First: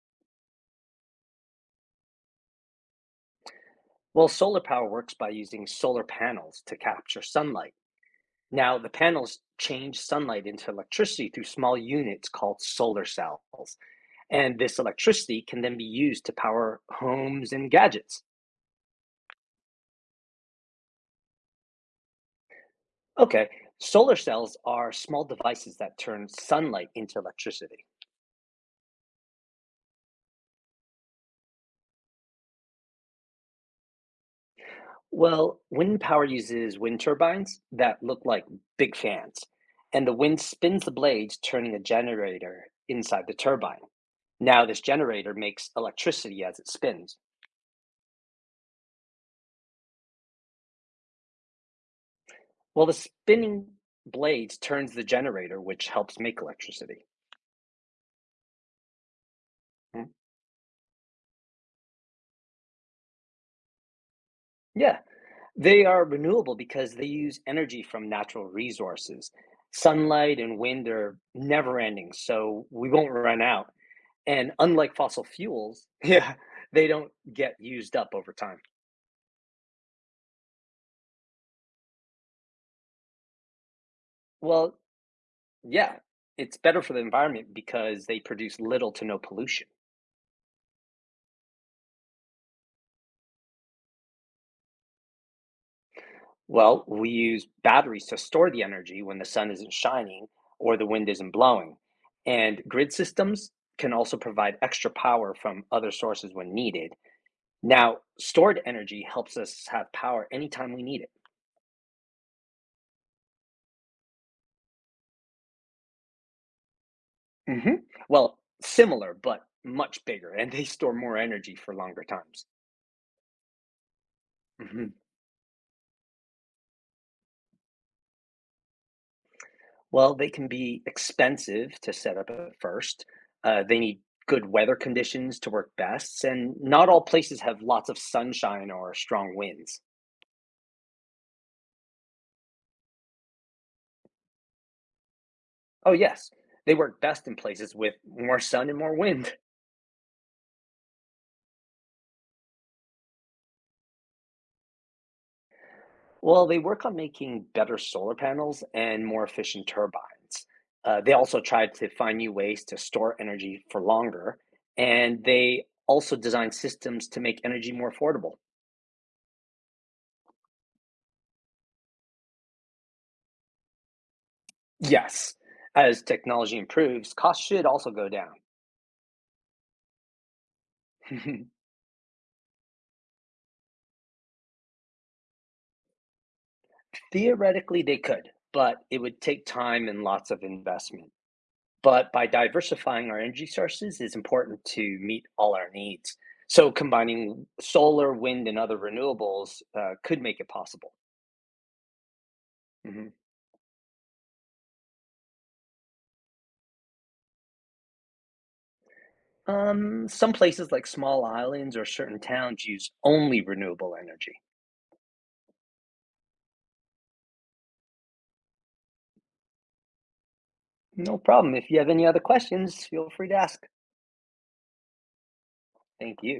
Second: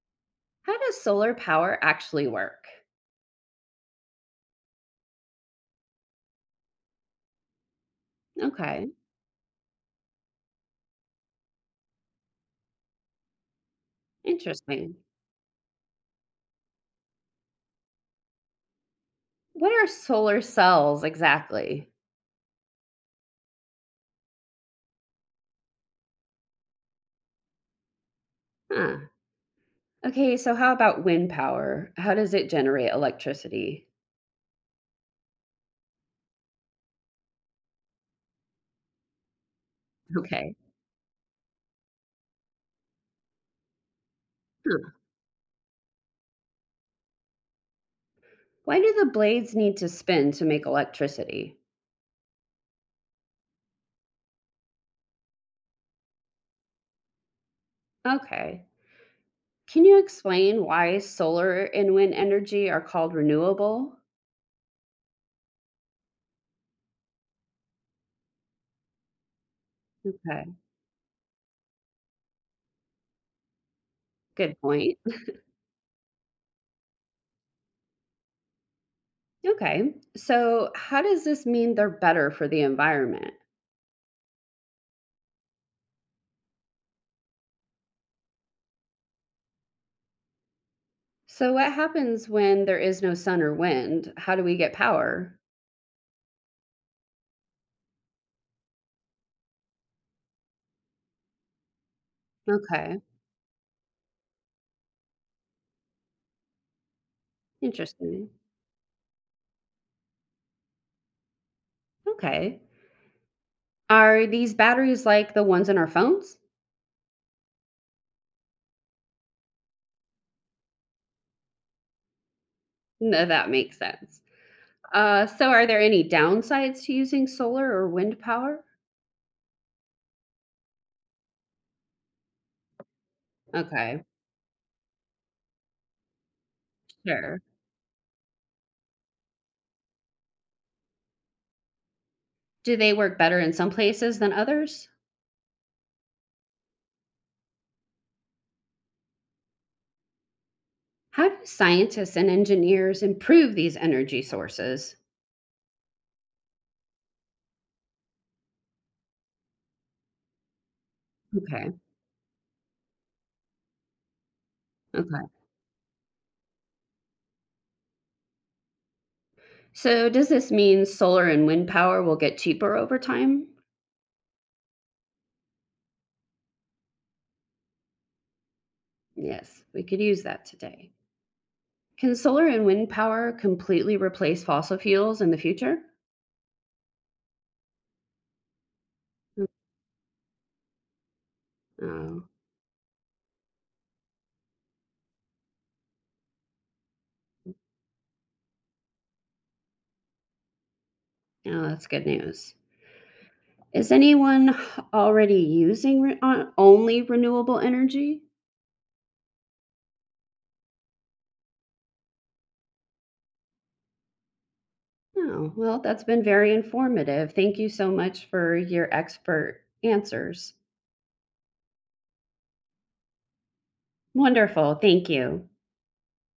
How does solar power actually work? Well, solar power works by using solar panels to capture sunlight. Now, the Okay, panels change sunlight into electricity through small units called solar cells, and this interesting. electricity can then be used to power homes and gadgets. What are solar cells exactly? Okay, solar cells are small devices that turn sunlight into electricity. Huh. Okay, so how about wind power? How does it generate electricity? Well, wind power uses wind turbines that look like big fans, and the wind Okay. spins the blades, turning a generator inside the turbine. Now this Huh. generator makes electricity as it spins. Why do the blades need to spin to make electricity? Well, the spinning blades turns the generator, which helps make electricity. Okay. Can you Hmm. explain why solar and wind energy are called renewable? Yeah, they are renewable because they use energy from natural resources. Sunlight Okay, and wind are never ending, so we won't run out. And good unlike point. fossil fuels, yeah, they don't get used up over time. Okay, so how does this mean they're better for the environment? Well, yeah, it's better for the environment because they produce little to no pollution. So what happens when there is no sun or wind? How do we get power? Well, we use batteries to store the energy when the sun isn't shining or the wind isn't blowing. And grid Okay, systems can also provide extra power from other sources when needed. Now, interesting. stored energy helps us have power anytime we need Okay. Are these batteries like the ones in our phones? it. Hmm. Well, similar, but much bigger, and they store more energy for longer times. No, that makes sense. Hmm. So are there any downsides to using solar or wind power? Well, they can be expensive to set up at first. They need Okay, good weather conditions to work best, and not all sure. places have lots of sunshine or strong winds. Do they work better in some places than others? Oh, yes, they work best in places with more sun and more wind. How do scientists and engineers improve these energy sources? Well, they work on making better solar panels and more efficient turbines. They also try Okay, to find new ways to store energy for longer, and okay. they also design systems to make energy more affordable. So does this mean solar and wind power will get cheaper over time? Yes. As technology improves, costs should also go down. Yes, we could use that today. Can solar and wind power completely replace fossil fuels in the future? Theoretically, they could, but it would take time and lots of investment. But by Oh, diversifying our energy sources is important to meet all our needs. So combining solar, wind, and other renewables could make it possible. yeah, that's good news. Mhm. Is anyone already using only renewable energy? Some places like small islands or certain towns use only renewable energy. Oh, well, that's been very informative. Thank you so much for your expert answers. No problem. If you have any other questions, feel free to ask. Wonderful. Thank you. Thank you.